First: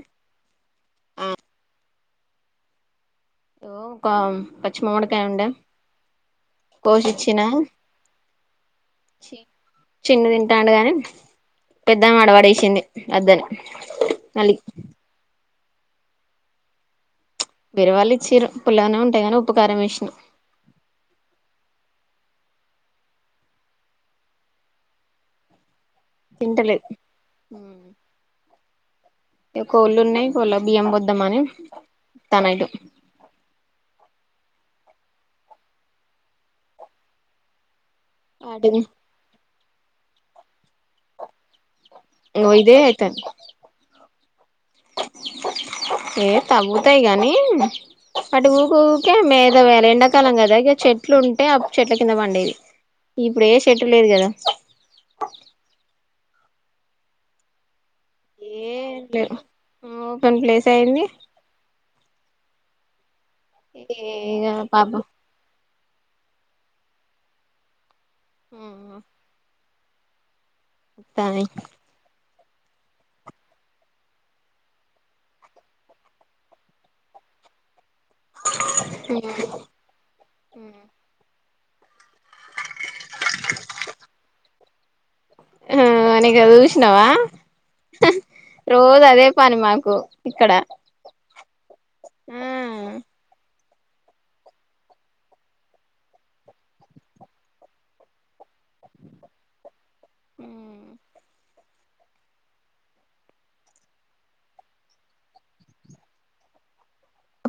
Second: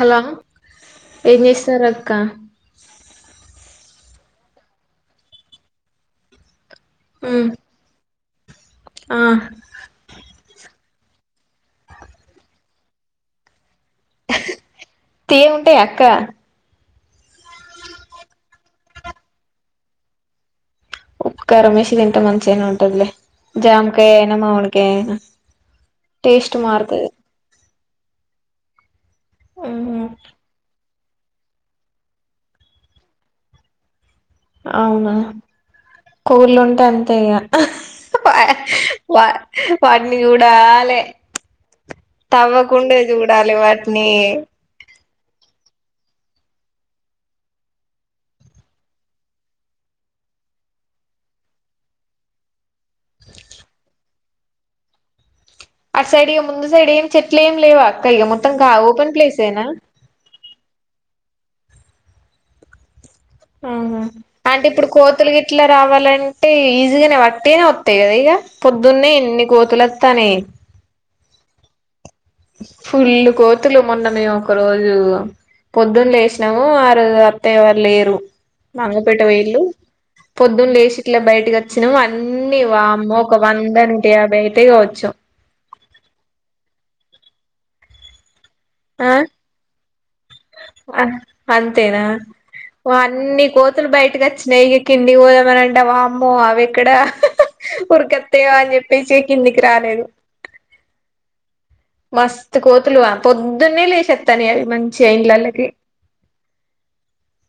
Hello ఏం ఇగో చేస్తారు అ అ [inaudible] క్క ఓ క పచ్చిమామిడికాయ ఉండే కోసిచ్చినా ఉమ్ ఆ చిన్ను తింటాడు కాని పెద్దవా ఆడపాడేసింది అద్దని అలి అట్టే అక్క వేరే వాళ్ళు ఇచ్చారు పుల్లాగానే ఉంటాయి కానీ ఉపకారం వేస్ని రమేష్ ది ఎంత మంచిగానే ఉంటదిలే జామకాయ అయినా మావిడికాయ అయినా టేస్ట్ తింటలె మారుతది ఉమ్ కోల్న్నా బ బియం బద్ మని టమాటొ అవునా కోళ్ళు ఉంటే అంతే ఇగ ప వాటిని ప వాట్ని యూడాలె ఇగో ఇదే తవ్వకుండే అయితాంది చూడాలి వాటిని ఏ తవ్వుతయి గనీ వాటు ఊక ఊరికే మ మీద వే ఎండాకాలం కదా ఇక చెట్లు ఉంటే ఆ చెట్ల కింద పండేది ఇప్పుడు ఏ చెట్లు లేదు కదా ఆ సైడ్ ఇఅ ముందు సైడ్ ఏం చెట్లు ఏం లేవా ఇఅ గ మొత్తం ఏం ఓపన్ లేవు ప్లేస్ ఏనా ఓపెన్ ప్లేస్ అయింది ఆ ఇగ అంటే ఇప్పుడు పాపం కోతులు గిట్ల రావాలంటే ఈజీగానే వట్టిగనె ఇగా పొద్దున్న ఎన్ని కో తులత్తానయి ఇత్తామ ఫుల్లు కోతులు మొన్న మేము ఒక రోజు పొద్దున్న లేసినాము ఆ రోజు అత్తయ్యవాళ్ళు లేరు రు మంగపేట వొయిళ్లు పొద్దున లేసి ఇట్ల బయట వచ్చినం అన్నీ వామ్మో ఒక వంద నుుయాభై అయితయి కావచ్చు హుం అనేక చూసినావా రోజు ఆ అదే పని మాకు ఇక్కడ ఉమ్ తులు బయటకి వచ్చినాయి ఇక కిన్ని పోదమనంటె వామ్మో అవి ఇక్కడ ఉరిక త్తయి అని చెప్పేసి కిందికి రాలేదు మస్తు కోతులుగా పొద్దున్నే లేశత్తానయి అవి మంచి ఇండ్లలోకి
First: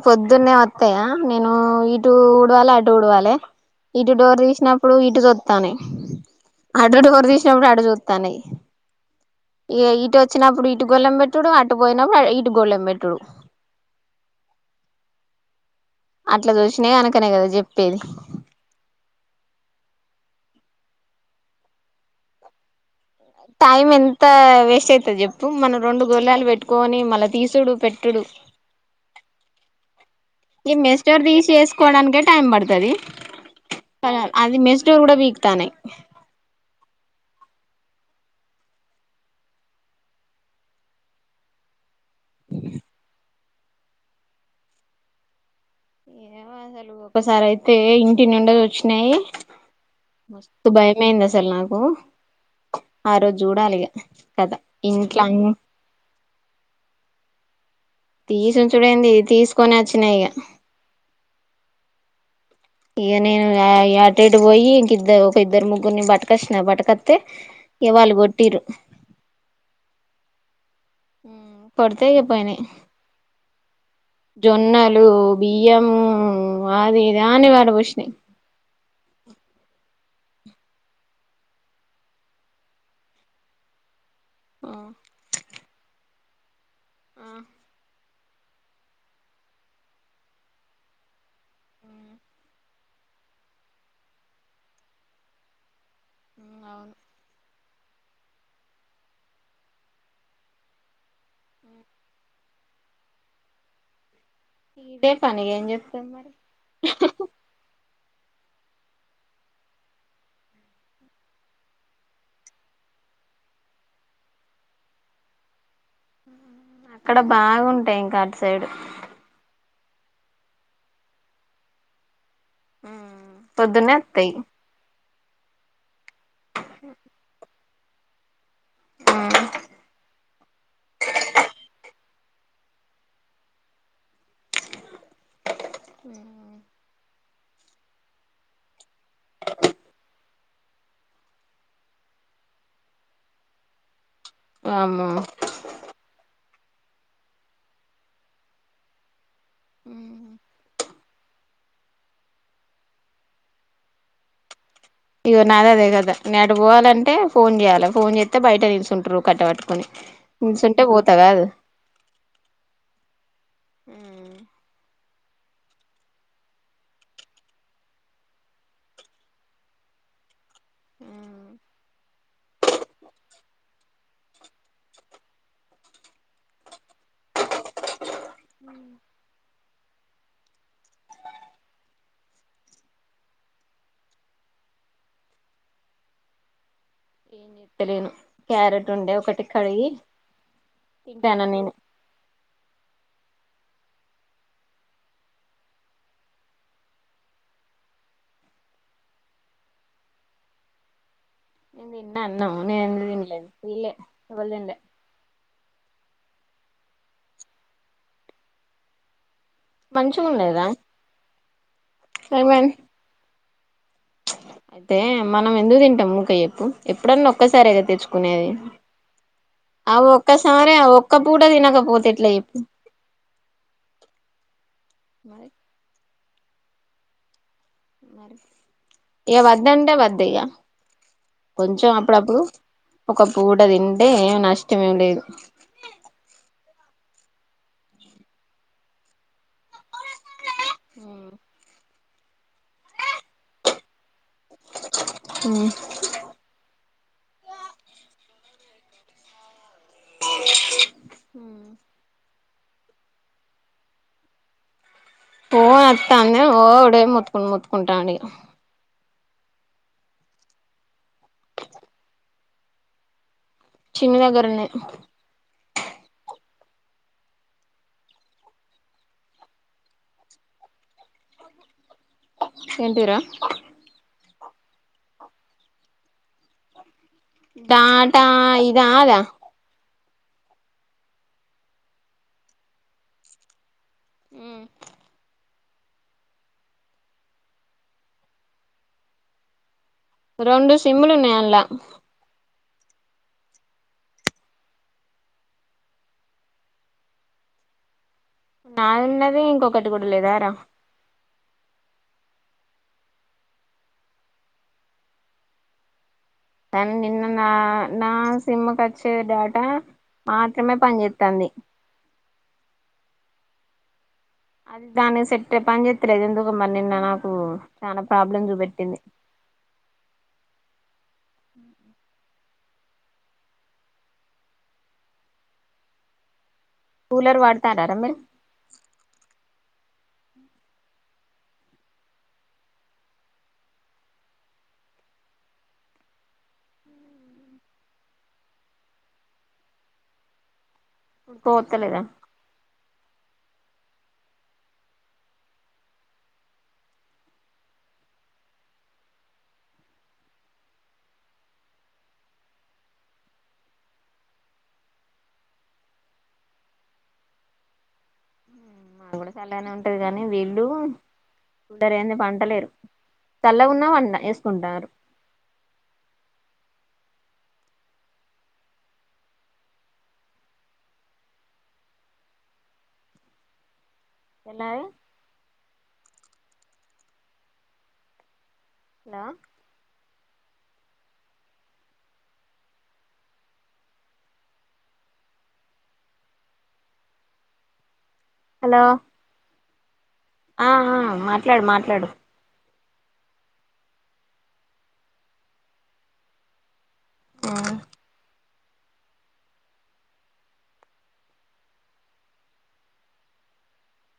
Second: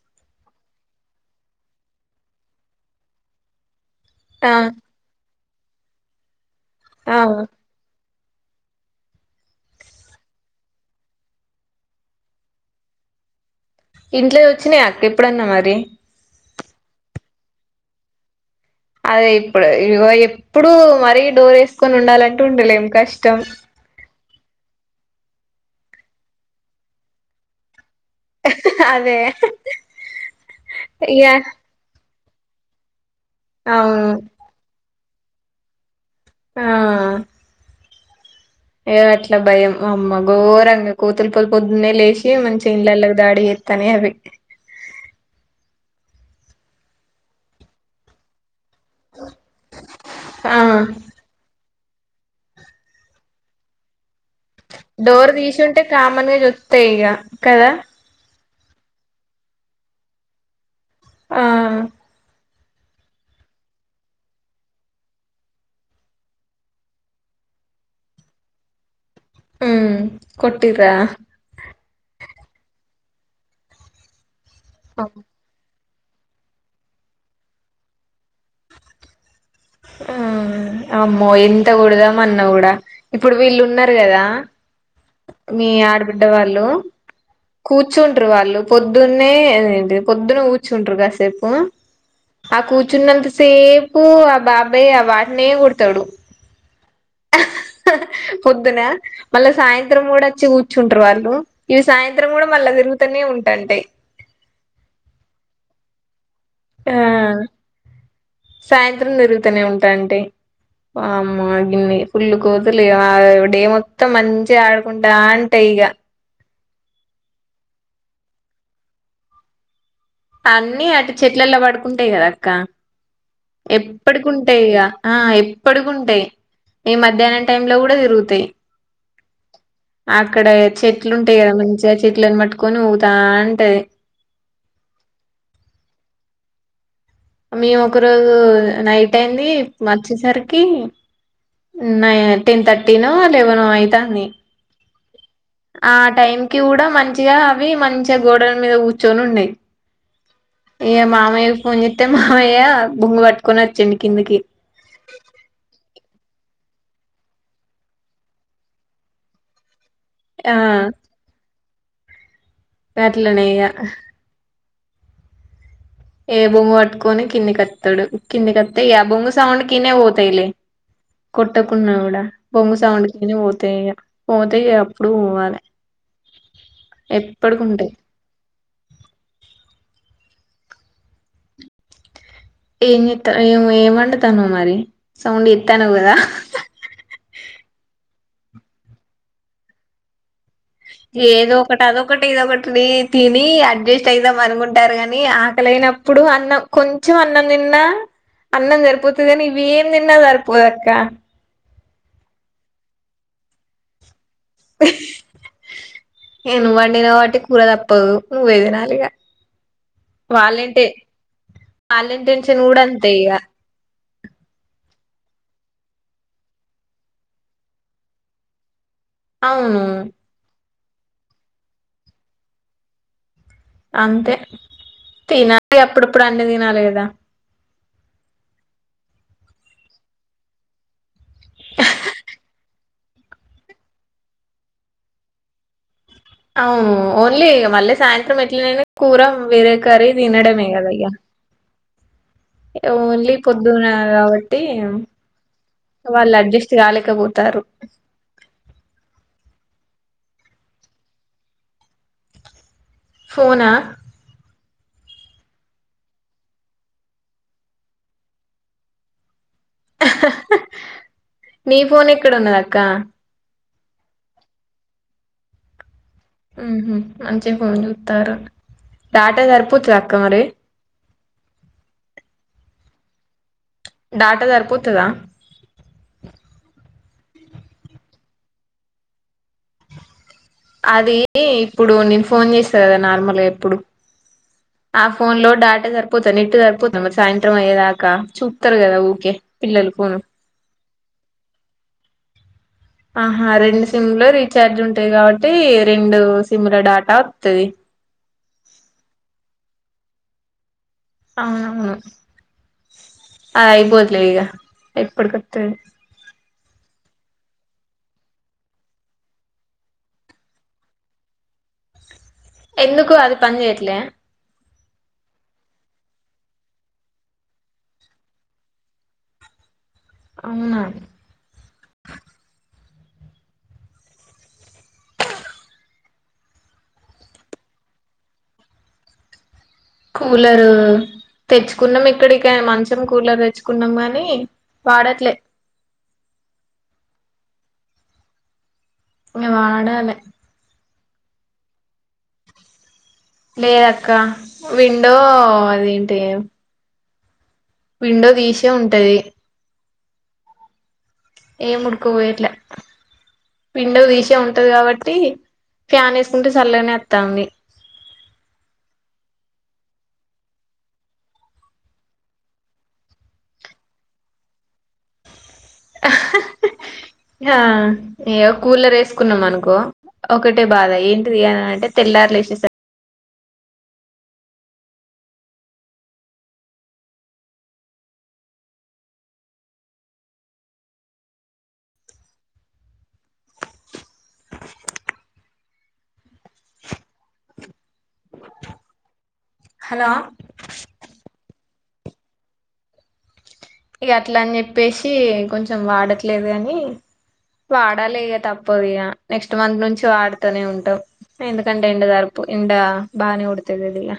పొద్దున్నే వత్తయా నేను ఇటు ఊడవాలి అటు ఊడవాలే ఇటు డోర్ ఆ తీసినప్పుడు ఇటు కొ తనే అటు ఆ డోరు తీసినప్పుడు అటు తన్నాయి ఇటు వచ్చినప్పుడు ఇటు గొలెం పెట్టటుడు అటు పోయినప్పుడు ఇటు గొళెం పెట్టటుడు ఇంట్లో వచ్చినాయి అక్క ఎప్పుడన్నా మరి ఇట్లా చూసినా ఎనకనే కదా చెప్పేది అదే ఇప్పుడు ఇగో ఎప్పుడు మరీ డోర్ వేసుకొని ఉండాలంటె ఉండలేం కష్టం టైమ్ ఎం త్త వేస్ట్ అయితది చెప్పు మనం రెండు గొల్లాలు పెట్టుకొని మళ్ళ తీసుడు పెట్ టుడు అదే ఈ మెస్ డోర్ ఇగ తీసి వేసుకోవడానికి టైమ్ పడతది అవును అది మెస్ డోర్ ఊడపీకుతాన్నయి ఆ ఏ అట్లా భయం అమ్మ ఘోరంగా కోతులు పొద్దు పొద్దున్న లేసి శి మంచిగా ఇండ్లల్లకి దాడి తాన్నయి అవి ఏమో అసలు ఒకసారి అయితే ఇంటి నిండా జొచ్చి నయి ఆ మస్తు భయమయింది అసలు నాకు ఆ రోజు చూడాలిగా డోర్ తీసుంటే కామన్గ జో త్తయి ఇగ కదా తీసి ఉంచుడెంది తీసుకొని వచ్చినయి ఇగ ఆ ఇగ నేను అటేటు పోయి ఇంకిద్దరు ఒక ఇద్దరు ముగ్గురుని పట్టకొచ్చిన పట్టకస్తే ఇక వాళ్ళు కొట్టిరు ఉమ్ కొట్ ఉమ్ కొడుతే ఇగ పోయినయి జొన్నలు ఆ బియ్యము అది ఇది అన్ని పడపోసినాయ్ ఆ అమ్మో ఎంతకొడదామన్న కూడా ఇప్పుడు వీళ్ళు ఉన్నారు కదా ఆ మీ ఆడబిడ్డ వాళ్ళు కుత్ కూర్చుంటరు వాళ్ళు పొద్దున్నే పొద్దున కూర్చుంటరు కాసేపు ఆ కూర్చున్నంత సేపు ఆ బాబాయ్ ఆ వాటినే కొడతడు అవును పొద్దున మళ్ళీ సాయంత్రం కూడా వచ్చి కూర్చుంటరు వాళ్ళు ఇవి సాయంత్రం కూడా మళ్ళా తిరుగు తనే ఉంటుంటాయి ఇదే పనిగ ఏం చేస్తాయి మరి ఆ సాయంత్రం తిరుగుతూనే ఉంటాంటయి వామ్మో గిన్ని ఫుల్లు కోతులిగా ఆ డే మొత్తం మంచిగా ఆడుకుంటంటాయి ఇగ అక్కడ బాగుంటాయి ఇంకాటు సైడు అన్ని అటు చెట్లలా పడుకుంటయి కదా క్క పొద్దున్నే వత్తాయి ఎప్పటికుంటయి ఇక ఆ ఎప్పటిగుంటయి ఈ మధ్యాహ్నం టైమ్ లో కూడా ఉంటయి తిరుగుతయి అక్కడ చెట్లు ఉంటయి కదా మంచి చెట్లలను పట్టుకొని ఊగుతాంటది అ మేము ఒక రోజు నైట్ అయింది వర్చ్చేసరికి న టెన్ థర్టీనో లెవెనో అయితుంది అమ ఆ టైం కి కూడా మంచిగా అవి మంచిగా గోడల మీద కూర్చొని ఉండేవి ఉ ఇయ్య మామయ్యకి ఫోన్ చెస్తే మామయ్య బొంగు పట్టుకుని వచ్చుండి కిందకి ఇగో నాద అదే కదా నేటు పోవాలంటే ఫోన్ చేయాలి ఫోన్ చేస్తే బయట నిల్చుంట్ర కట్టబట్టుకుని నుసుంటే పోతాగాదు గట్లనే ఇగ ఏ బొమ్మ పట్టుకొని కిందికోత్తాడు కిందికిత్తాయి ఆ బొమ్మ సౌండ్ కినే పోతాయిలే కొట్టకున్నా కూడా బొమ్మ సౌండ్ కినే పోతాయి పోతాయి అప్పుడు పోవాలి ఎప్పటికింటాయి ఏం ఏం ఏమ వండుతాను మరి సౌండ్ ఎత్తాను కదా ఏం చెత్తలేను క్యారెట్ ఉండే ఒకటి కడిగి తింటాన ఏదో నేను ఒకటి అద ఒకటి ఇద ఒకటి న తిని అడ్జస్ట్ అయిదాం అనుకుంటారు కాని ఆకలిైనప్పుడు అన్నం కొంచెం అన్నం తిన్నా అన్నం సరిపోతది కానీ ఇవి ఏం తిన్నా సరిపోదు అక్క నేను తిన్న అన్నం నేను ఎందుకు తినలేదు వీళ్ళే ఎవల్ తినలే న నువ్ వండినవ్ కబాటి కూర తప్పదు నువే తినాలిగా మంచిగా ఉండేదా వాలెంటైన్ వాలెంటైన్షన్ కూడా అంతే ఇగా అయితే మనం ఎందుకు తింటాం ముకే చెప్పు ఎప్పుడన్నా ఒక్కసారిగా తెచ్చుకునేది అవును ఆ ఒక్క సారి ఒక్క పూట తినకపోతేట్లా చెప్పు అంతే మరి తిన గ అప్పుడప్పుడు అన్ని తినాలి కదా ఇగ వద్దంటే వద్ద ఇగ కొంచెం అప్పుడప్పుడు ఒక పూట తింటే ఏమి నష్టం మేమి లేదు అవును ఓన్లీ మళ్ళీ సాయంత్రం ఎట్లనైనా కూర వేరేకర్రీ తినడమే కదయ్యా ఓన్లీ పొద్దున గ ట్టి వాళ్ళ అడ్జస్ట్ కలేదు పోతారు హ ఉ ఫోనా పోన్ వస్తా అందే ఓడే మొతుకు మొతుకుంతాండు ఇగ హ హ నీ ఫోన్ ఎక్కడ ఉన్నదాక్క చిన్న దగ్గర ఉన్నది ఉ ఉ మంచిగా ఫోన్ చూత్తరు డాటా సరిపోతదా అక్క మరి ఏంటిరా డాటా సరిపోతదా డాటా ఇద అద అది ఇప్పుడు నేను ఫోన్ చేస్తా కదా నార్మల్గా ఇప్పుడు ఆ ఫోన్ లో డాట ట్ సరిపోతా నెట్టు సరిపోద్దా? మరి సాయంత్రం అయ్యే దాకా, చూత్తరు కదా ఊకే పిల్లలు. ఫోను రెండు స్ సిమ్ములు ఉన్నాయి అన్లా ఆహా రెండు సిమ్ లో రీఛార్జ్ ఉంటది కాబట్టి రెండు సిమ్ ల డాటా వత్తది. నాదున్నది ఇంకొకటి కూడా లేదార? అవునవును. కానీ నిన్న నా నా సిమ్ కి వచ్చే డేటా మాత్రమే పనిచేత్తాంది. ఎందుకు అది పనిచేయట్లే? అది దాన్ని సెట్ పనిచేత్తలేదు ఎందుకో మరి నిన్న నాకు చాలా ప్రాబ్లమ్ చూపెట్టింది. అవునా కూలర్ వాడుతారా రా మీరు? కూలరు తెచ్చుకున్నాం ఇక్కడికి మంచం కూలర్ తెచ్చుకున్నాం కాని వాడట్లే. ఇంగ వాడాలే. పోతలేదా? లేదక్క, విండో అదేంటి? విండో తీసే ఉంటది. ఏం ఉడుకుపోయట్లా విండో తీసే ఉంటది కాబట్టి ఫ్యాన్ వేసుకుంటే చల్లగనే వత్తాంది. మాకు కూడా చల్లగానే ఉంటది కానీ వీళ్ళు కూలర్ లేంది పంటలేరు. చల్లగున్నా పన్ వేసుకుంటారు. ఆ ఇగ కూలర్ వేసుకున్నాం అనుకో ఒకటే బాధ ఏంటిది అనంటే తెల్లార్లు లేసే స తెల్లారే హలో హలో హలో ఆ ఆ మాట్లాడు మాట్లాడు. ఇగ అట్లని చెప్పేసి కొంచెం వాడట్లేదు అని ఆ వాడాలే ఇగా తప్ పోదిగా నెక్స్ట్ మంత్ నుంచి వాడతనే ఉంటాం. ఎందుకంటే ఎండ సరిపో ఎండ బానే కొడతదది గా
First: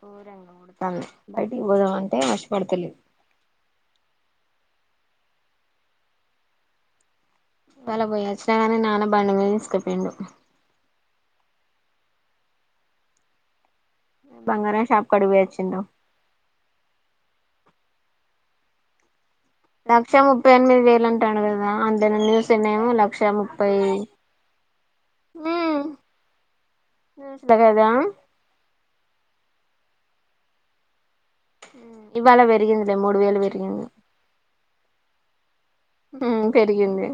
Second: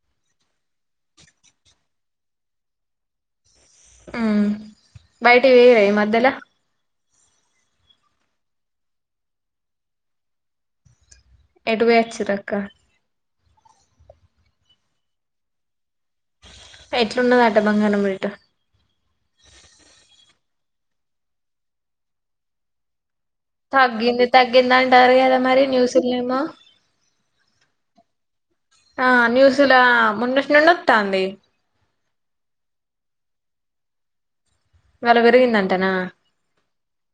ఘోరంగా కొడతాంది. బయటికి పోదామంటే [unintelligible] మ్మ్ బయటి పోయావా ఈ మధ్యలా? ఇవ్వాళ పోయోచ్చిన గానీ నాన్న బండి మీద తీస్కపోయిండు. ఎటుపోయోచ్చిర్రక్క? బంగారం షాప్కడకి పోయోచ్చిండ్రు. ఎట్లున్నదంటా బంగారం రేట్? లక్ష ముప్పై ఎనిమిది వేలు అంటాండు కదా, [unintelligible] న్యూస్ లో నేమో లక్ తగ్గింది తగ్గిందంటారు కదా మరి న్యూస్ ల నేమో న్యూస్ ల కదా! ఆ న్యూస్ లా మొన్నటి నుండి వత్తాంది. ఇవ్వాళ పెరిగిందిలే మూడు వేలు పెరిగింది. ఇవ్వాళ పెరిగిందటనా? హ్మ్ పెరిగింది.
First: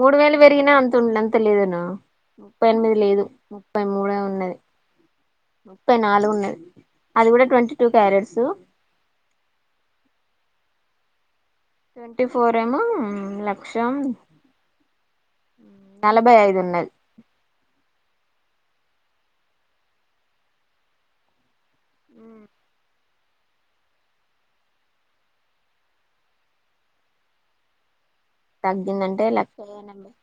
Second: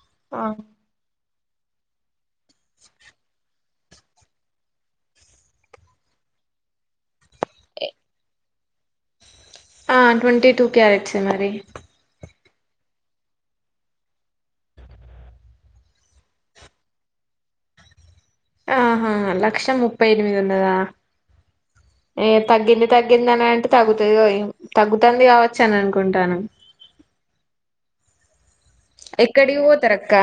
మూడు వేలు ఆ పెరిగినా అంతుండ త్త లేదునా? ముప్పై ఎనిమిది లేదు ముప్పై మూడే ఉన్నది. ముప్పై నాలుగు ఉన్నది, అది కూడా ట్వంటీ టూ క్యారెట్సు. ఆ ట్వంటీ టూ క్యారెట్సే మరి ట్వంటీ ఫోర్ ఏమో లక్షా నలభై ఐదున్నది. ఆహా లక్షం ముప్పై ఎనిమిదున్నదా? ఏ తగ్గింది తగ్గిందిని అంటే తగగుతుందో తగ్గుతుంది కావచ్చు అని అనుకుంటాను తగ్గిందంటే లక్ష ఎక్కడికి ఎనభై పోతారక్క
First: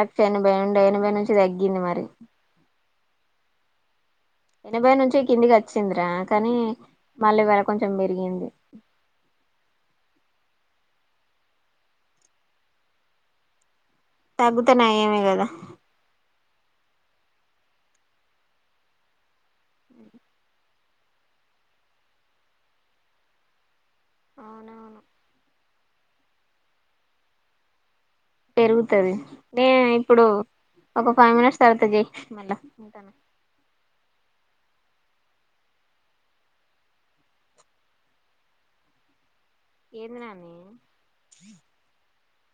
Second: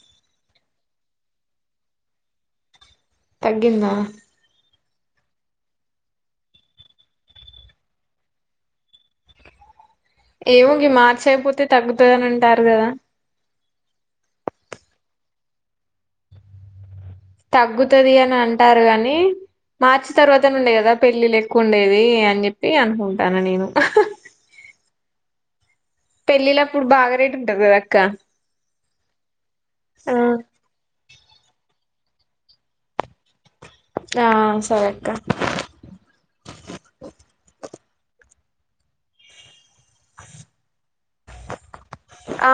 లక్ష ఎనభై నుండి ఎనభై నుంచి తగ్గి గిన్న మరి తగ్గిందా ఎనభై నుంచి కిందికచ్చిందిరా కానీ మల్లివాళ కొంచెం పెరిగింది ఏమింగ మార్చేయకపోతే తగ్గుతుందిని అంటారు కదా తగ్గుతున్నా ఏమీ కదా తగ్గుతుది అని అంటారు కాని మార్చి తర్వాత నుండే గదా పెళ్ళిలెక్కువ ఉండేది అని జెప్పి అనుకుంటన నేను అవునవును పెళ్ళిళ్ళప్పుడు బాగా రేటు ఉంటది కదక్క పెరుగుతది నే ఇప్పుడు ఒక ఫైవ్ మినిట్స్ తర్వాత జయి మళ్ళ ఆ సరే అక్క ఏందినాను ఆ